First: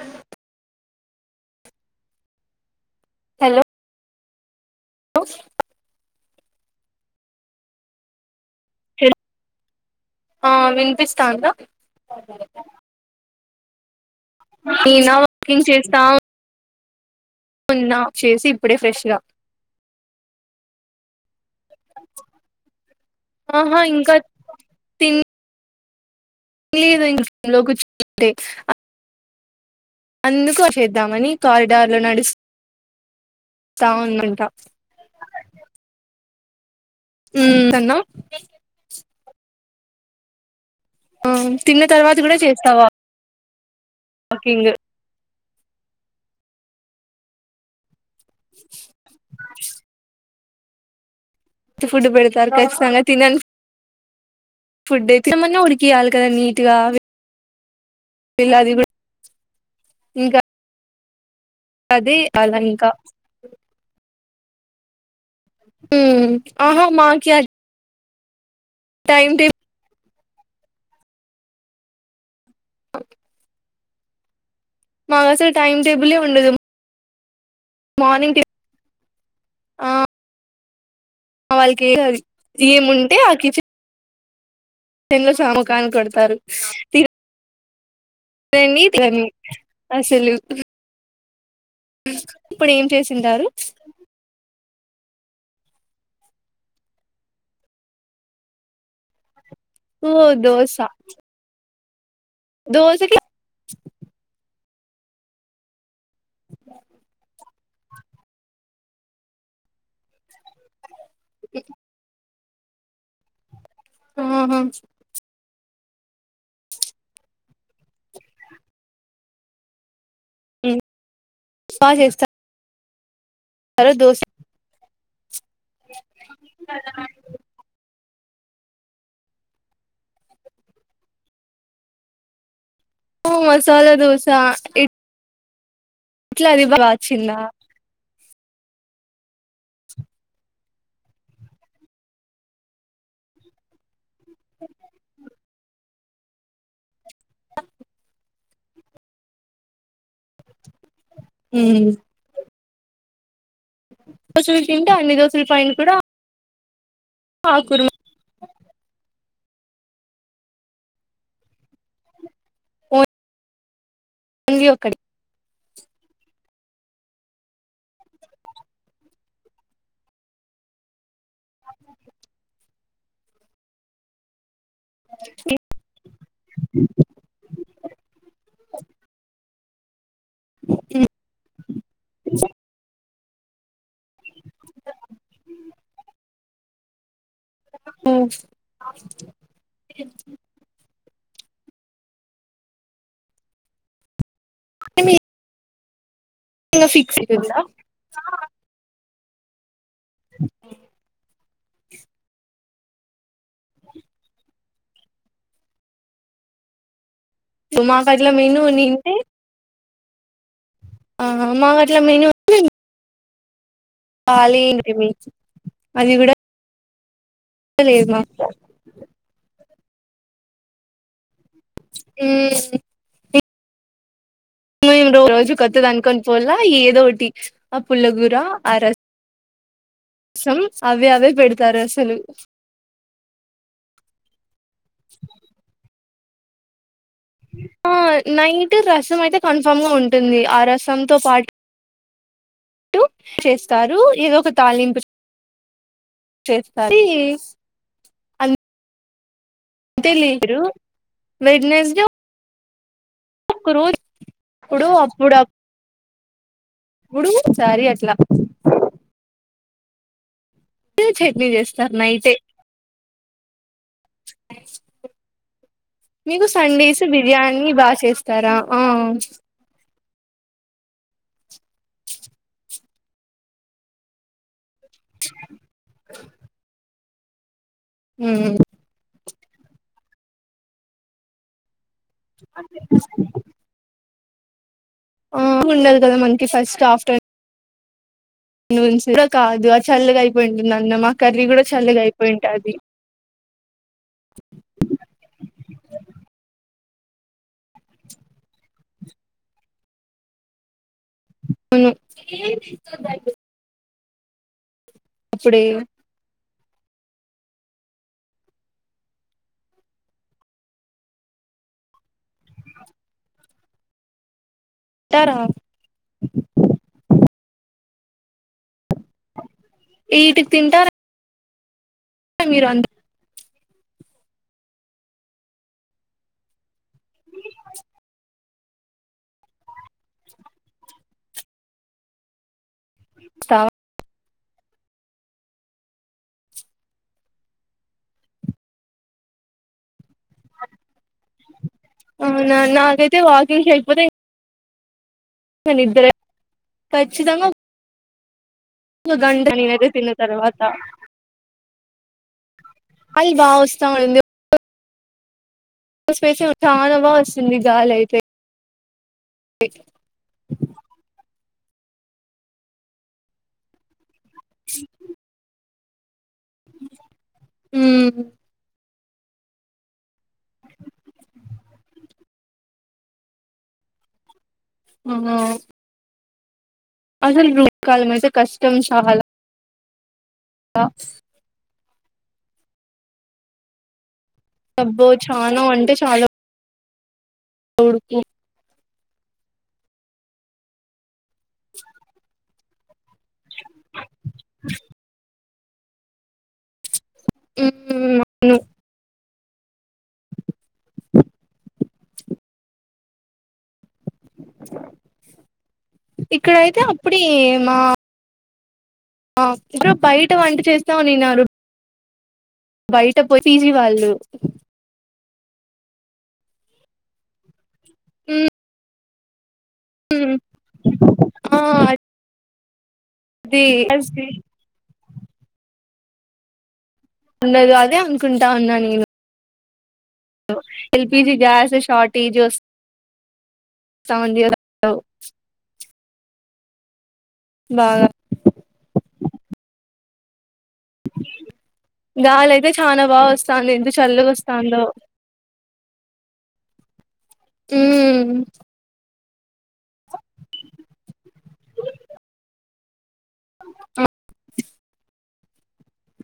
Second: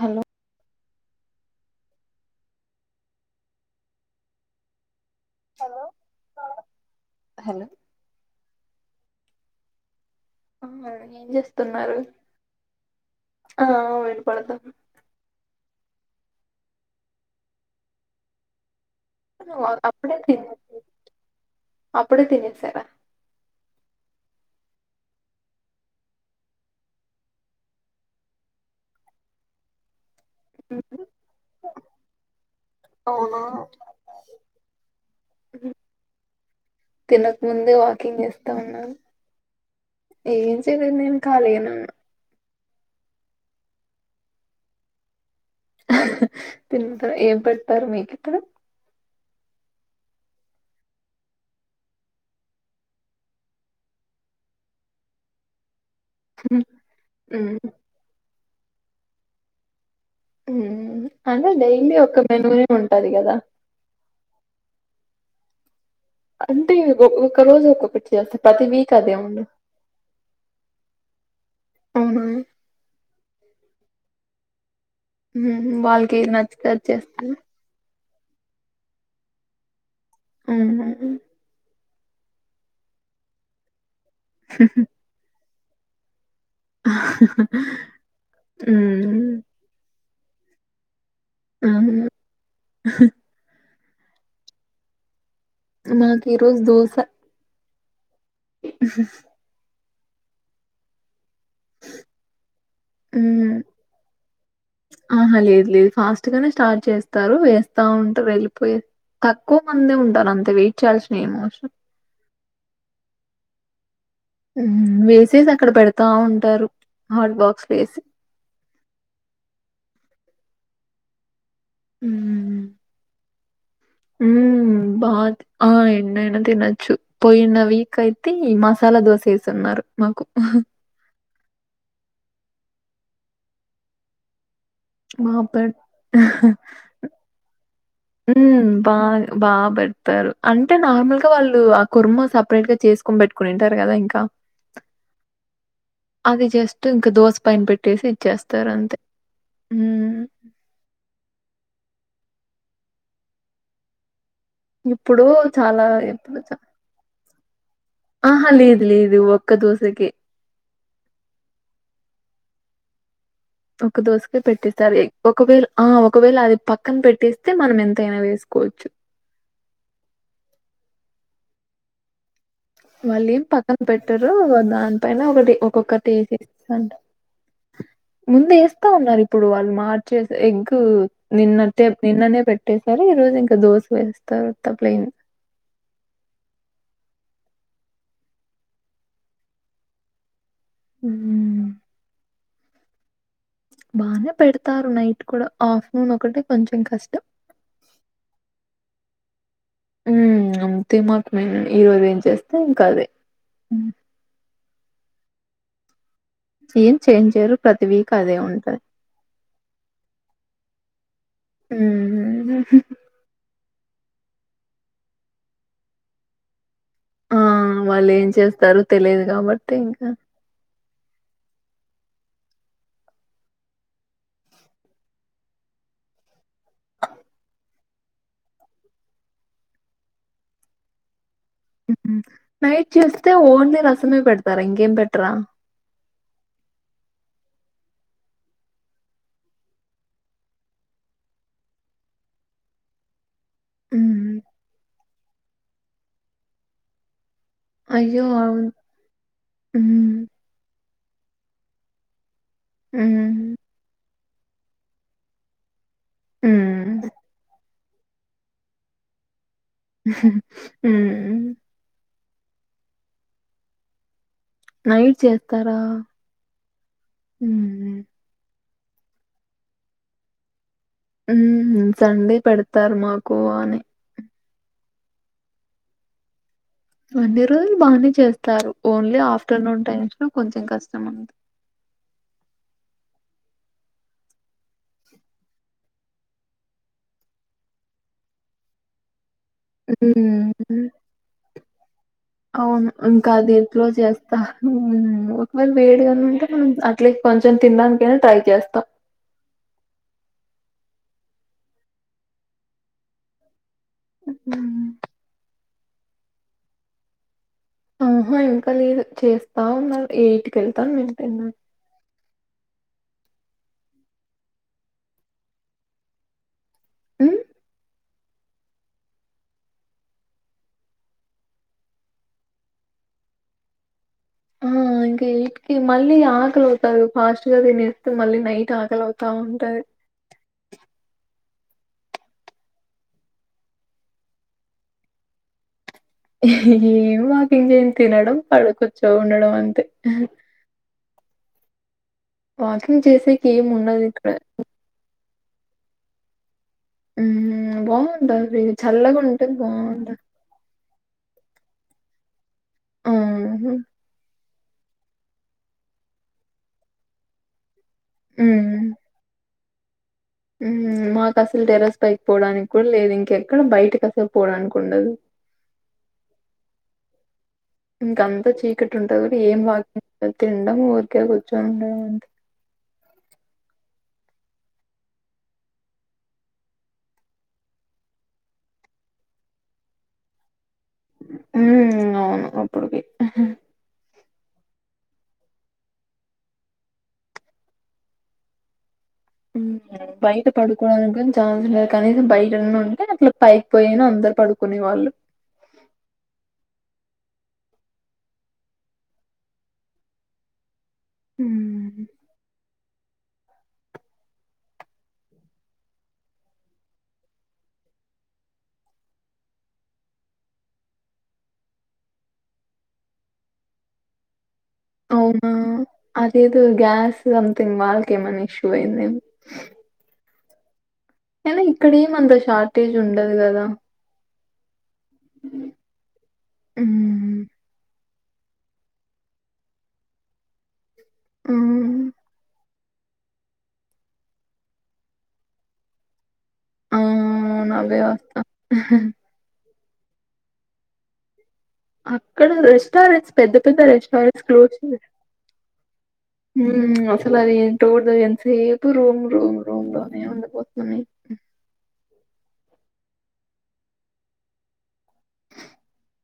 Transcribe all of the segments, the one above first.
Hello hello hello hello ఆ ఏం విన్పిస్తాందా చేస్తున్నారు [unintelligible] నేనా వర్కింగ్ చేస్తా ఉం ఉన్నా చేసి ఇప్పుడే ఫ్రెష్ గా అప్పుడే తిన్ అప్పుడే తినేసార ఆహా ఇంకా తి [unintelligible] కూర్చుంటే అందుకో చేద్దామని కారిడార్లో నడుస్ అవునా స్త ఉందంట. తినకముందే అన్నా వాకింగ్ చేస్తున్నం. ఏం చేయలేదు నేను ఆ ఖాళీగానే తిన్న ఉన్నా తర్వాత కూడా చేస్తావా? వాకింగ్ తి ఏం పెడ్తారు మీకి [inaudible] ఫుడ్ పెడుతారు కచ్చితంగా తిన ఫుడ్ ఎయితే ఏమన్నా ఉడికియాలి కదా నీట్ గా ఉమ్, ఇలాది కూడా ఇంకా ఉమ్. అంటే డైలీ అదే ఒక మెనూ అలా ఎ ఇంకా ఉంటాది గదా అంటే ఆహా మాకి ఒక రోజు ఒక్కొక్కటి ప్రతి వీక్ అదే టైం ఉండు టేబుల్ [inaudible] మాకు అసలు హుహు టైం వాళ్ళకి టేబులే ఏది ఉండదు నచ్చతే చేస్తరు మార్నింగ్ ఆ ఉమ్ హు హు వాళ్ళకి [unintelligible] ఏముంటే ఆ కి కిచెన్ లో చామకానికి పెడతారు [inaudible] అదే అండి ఉమ్ [unintelligible] అసలు ఉమ్. ఇప్పుడెం చేసింటారు నాకిరోజు దోశ [inaudible] ఓ దోస [inaudible] దోసకి హ్మ్ ఆహా లేదు లేదు ఫాస్ట్ గానే స్టార్ట్ చేస్తారు వేస్తా ఉంటే వెళ్ళిపోయ తక్కువ మందే ఉంటారు అంత వెయిట్ చేయాల్సిన ఏమిఅవసరం ఆహా ఉమ్ హు వేసేసి అక్కడ పెడతా ఉంటారు హార్డ్ బాక్స్ లో ఏసి ఇన్ సాగేస్తా హ్మ్ స్తారా దోస బాత్ ఆ ఎన్ని అయినా తినచ్చు పోయిన వీక్ అయి తి మసాలా దోస ఏసున్నారు మాకు ఓ మసాలా దోస ఎ మా పె ఇట్లా రివాచ్చిందా ఉమ్ బా బాగా పెడతారు అంటే నార్మల్గా వాళ్ళు ఆ కుర్మ సపరేట్ గా చేసి తీసుకోని పెట్టుకొనింటారు గదా ఇంకా [inaudible] అది జస్ట్ ఇంకా దోశ పైన పెట్టేసి ఇచ్చేస్తారు అంతే ఉమ్ ఉమ్ దోశలు తింటే అన్ని ఇప్పుడు దోశల పైన చాలా కూడా ఇప్పుడు చా ఆ కుర్మా ఆహా లేదు లేదు ఒ ఒక్క దోస కె పో ఒక్క దోస కె పెట్టిస్తారు ఎ ఒకవేళ ఆ ఒకవేళ అది పక్కన పెట్టేస్తే మనం ఎంతైనా వేసుకోవచ్చు అ [inaudible] వాలేం పక్కన పెట్టరు అదా దాని పైన ఒక్కటి ఒక్కొక్కటి ఏస్తా ముందు ఏస్తా వున్నారు ఇప్పుడు వాళ్ళు మార్చేసే ఎగ్ నిన్నదే నిన్ననే పెట్టసా ఈ రోజు ఇంకా దోశ వేస్తారు ఉత్త ప్లేన్ అ ఉ బానే పెడతారు నైట్ కూడా ఆఫ్టర్నూన్ ఒక కుంటే కొంచెం ఫిక్స్ కష్టం అయితుందా హు అంతే మాకు మేము ఈరోజు ఏం చేస్తే ఇంకా అదే సీన్ చేంజ్ చేయరు ప్రతి మాకు వీక్ అట్లా అదే మెనూ ఉంటంది ఉన్నింటే ఆ మా అట్ల మెనూ [inaudible] హ్మ్. అలీ అది కూడా ఆ వాళ్ళు లేదు మా ఏం చేస్తారు తెలియదు కాబట్టి ఇంకా ఉమ్ మేమ్ రోజు కొత్తది అనుకొని పోల్ల ఏదోటి ఆ పుల్లగూర అరస్ సామ్ అవే అవే పెడు హుహు నైట్ చేస్తే ఓన్లీ రసమే పెడతారా ఇంకేం పెట్టరా ఆ నైట్ రసం అయితే కన్ఫామ్గా ఉంటుంది ఆ రసంతో పాటు చేస్తారు ఏదో హ్మ్. ఒక తాళింపు చేస్తారు అది అయ్యో అవును అంతే హ్మ్. లిరు వెడ్నెస్ డే హుహు ఒక్క రోజు ఇప్పుడు అప్పుడుప్పు హ్మ్. గుడు సారి అట్లా హా చట్నీ చేస్తారు నైటే నైట్ చేస్తారా? మీకు సండేస్ బిర్యానీ బాగా హ్మ్. చేస్తారా ఆ హ్మ్ హు సండే పెడతారు మాకు బానే అన్ని రోజులు బానే మ్మ్ చేస్తారు ఓన్లీ ఆఫ్ ఆఫ్టర్నూన్ టైమ్స్ లో కొంచెం కష్టం అంతే [inaudible] ఆ ఉండాలి కదా మనకి ఫస్ట్ ఆఫ్టర్నూన్ నూన్స్ కాదు ఆ చల్లగా అయిపోయింటుంది హ్మ్. అన్నం మా కర్రీ కూడా చల్లగా అయిపోయింటది అట్లో చేస్తా ఒకవేళ వేడిగాను ఉంటే మనం అట్లే కొంచెం తినడానికైనా ట్రై చేస్తాం [inaudible] అవును [inaudible] [inaudible] అప్పుడే ఆహా ఇంకా లేదు చేస్తా ఉన్నారు ఎయిట్కి వెళ్తాను తినడానికి తర ఉం ఎయిట్ కి తింటారా మీరు ఆ ఇంకా ఎయిట్ కి మళ్ళీ ఆకలితాది ఫాస్ట్ గా తినస్త మళ్ళీ నైట్ ఆకలి అవుత ఉంటాది సవా ఏమి మాకి ఇంకేం తినడం పడ కూర్చో ఉండడం అంతే అవునా వాకింగ్ నాకైతే చేసేకి వాకింగ్కి చేయకపోతే ఏముండదిక్కడ. నిద్దరే ఖచ్చితంగా హ్మ్. బావుంటది. గంట చల్లగుంటే నేనైతే తిన్న బావుంటది. తర్వాత ఆ! అ బా హ్మ్. వస్త ఉంది పేసి చాలా బాగా వస్తుంది గాలి అయితే [inaudible] ఉమ్ మాకు అసలు టెరస్ పైకి పోవడానికి కూడా లేదు ఇంకెక్కడ బయటకి ఆసలు పోడన్ కుండదు అ ఇంక అంతా చీక టీ [unintelligible] ఏం వాకింగ్ [unintelligible] తిండము ఊరికే కూర్చుండం అంతే [inaudible] మళ్ల అసలు ఎండ కాలం అయితే కష్టం చాలా హ ఉమ్ అవును అప్పుడుకి అబ్బో చానా అంటే చాలా [inaudible] ఉమ్ బయట పడుకోవడానికి ఛాన్స్ లే కనీసం బయటన్న ఉంటే [unintelligible] పైకిపోయినా అందరు పడుకునే వాళ్ళు [inaudible] ఉమ్ ఇక్కడయితే అప్పుడే మా ఆ ఇక బయట వంట చేస్తా వునీన్నారు బయట పో పిజీ వాళ్ళు అవునా అదేదో గ్యాస్ సంథింగ్ వాళ్ళకి ఏమన్నా ఇష్యూ అయింది ఏమో ఉమ్ అయినా ఇక్కడ ఏమంత షార్టేజ్ ఉండదు కదా అది ఉమ్ ఉండదు అనే అనుకుంటా ఉన్నా నేను ఎల్పిజీ గ్యాస్ హ్మ్. షార్టేజ్ స్ [inaudible] అవునా [unintelligible] వస్తా అక్కడ గాలి అయితే చానా బాగా రెస్టారెంట్స్ పెద్ద వస్తాంది పెద్ద ఎంత చల్లగా రెస్టారెంట్స్ క్లోజ్ వస్తాందో చే ఉమ్ అసలు ఆది ఏంటో కూడా తెలీదు ఉమ్ ఎంతసేపు రూమ్ రమ్ రోమ్ లో నే ఉండపోతున్నాయి అ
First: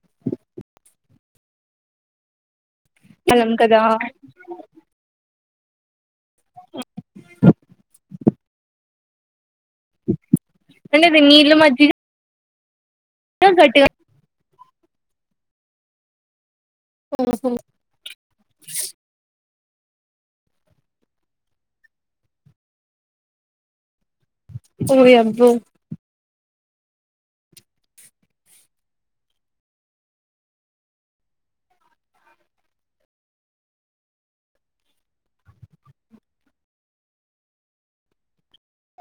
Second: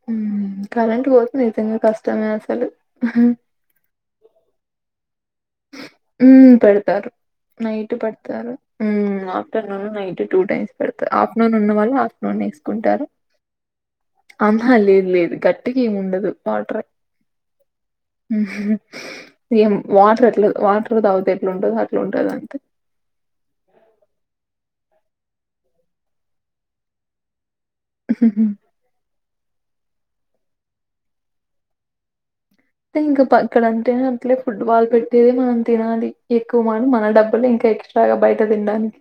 ఉమ్ కరెంట్ పోతుంది [inaudible] కష్టమే అసలు ఎంతగా ఉమ్ పెడతారు నైట్ పేడతారు ఉమ్ afternoon night time అంటే పెడారు అది నీళ్ళ ఆఫటర్నూన్ మజ్జిగ ఉన్నళ్ళు ఆఫటర్నూన్ వేసుకుంటారు గట్టిగా అంహా లేదు లేదు గట్టిగా ఏమి ఉండదు వాటర్ [inaudible] వాటర్ అట్ ట్ వాటర్ తాగుతే ఎట్లా ఉంటది అట్లా ఉంటది అంతే ఓయాబ్బో హా హా టింక్ పా అక్కడంతే అట్లే ఫుడ్ వాల్ పెట్టేది మనం తినాలి ఎక్కువ మనం మన డబ్బులు ఇంకా ఎక్స్ట్రాగా బయట తిినడానికి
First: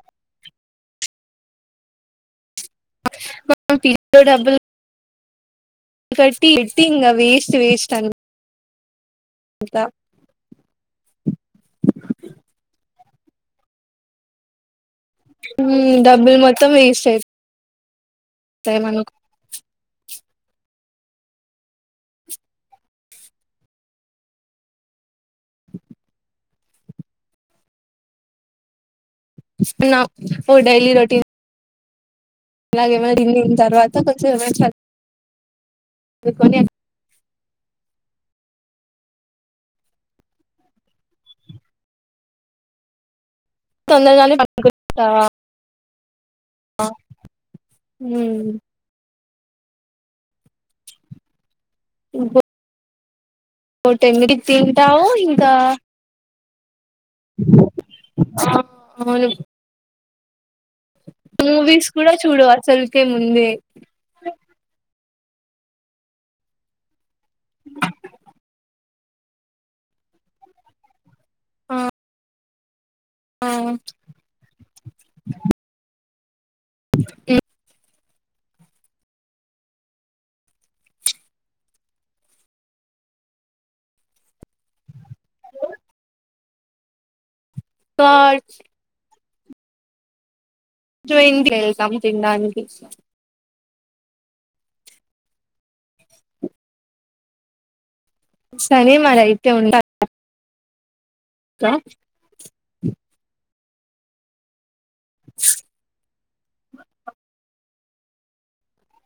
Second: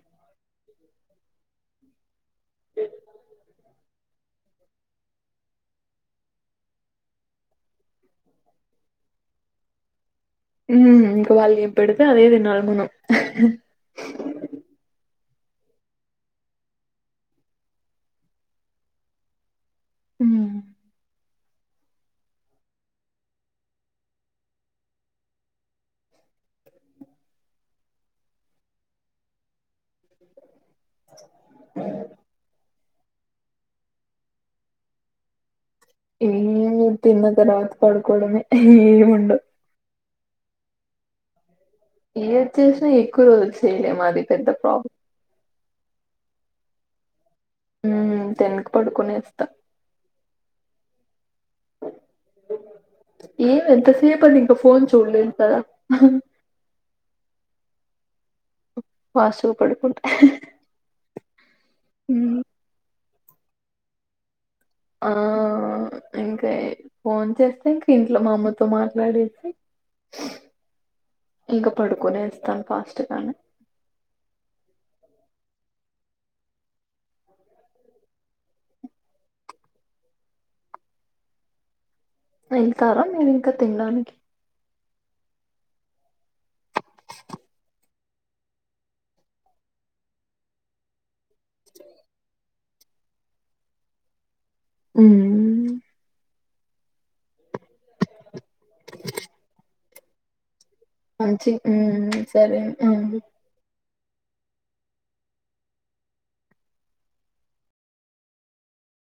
[inaudible] డబ్బులు ఫిఫ్టీ ఫిఫ్టీ ఇంగ వేస్ట్ వేస్ట్ అను కుంటా ఉమ్ ఇంకా వాళ్ళు ఏమి పెడితే అదే తినాలి మనం ఉమ్ డబ్బులు మొత్తం వేస్ట్ అయి తాయ్ మనకు ఉ వస్తున్నావు ఓ డైలీ రోటీన్ అ ఇలాగ ఏమైనా రినిన్ తర్వాత కొంచెం ఏమన్ చ ఏం లేదు తిన్న తర్వాత పడుకోవడమే ఏముండవు ఏ వచ్చేసినా ఎక్కువ రోజులు చేయలేము అది తొందరగానే పెద్ద ప్రాబ్లం ఆ ఉ తినకు పడుకోనే ఏస్తా ఇంకా ఏం ఎంతసేపు అది ఇంకా ఫోన్ చూడలేదు కదా ఆహా అ వస్తూ కు పడుకుంటా మూవీస్ కూడా హ్మ్ చూడవు అసలుకే ముందే ఆ ఇంకే ఫోన్ చేస్తే ఇంకా ఇంట్లో మా అమ్మతో మాత్ వడితే ఇంకా పడుకునే ఏస్తాను ఫాస్ట్ గా ఆ వుచు [unintelligible] వెళ్తారా మీరు ఇంకా తినడానికి కాయిచు జూయింగ్ వీలెల్ సంథింగ్ దానికి మ్మ్మ్మ్ సరే మరి అయితే ఉంట మంచిది ఉ సరే ఉం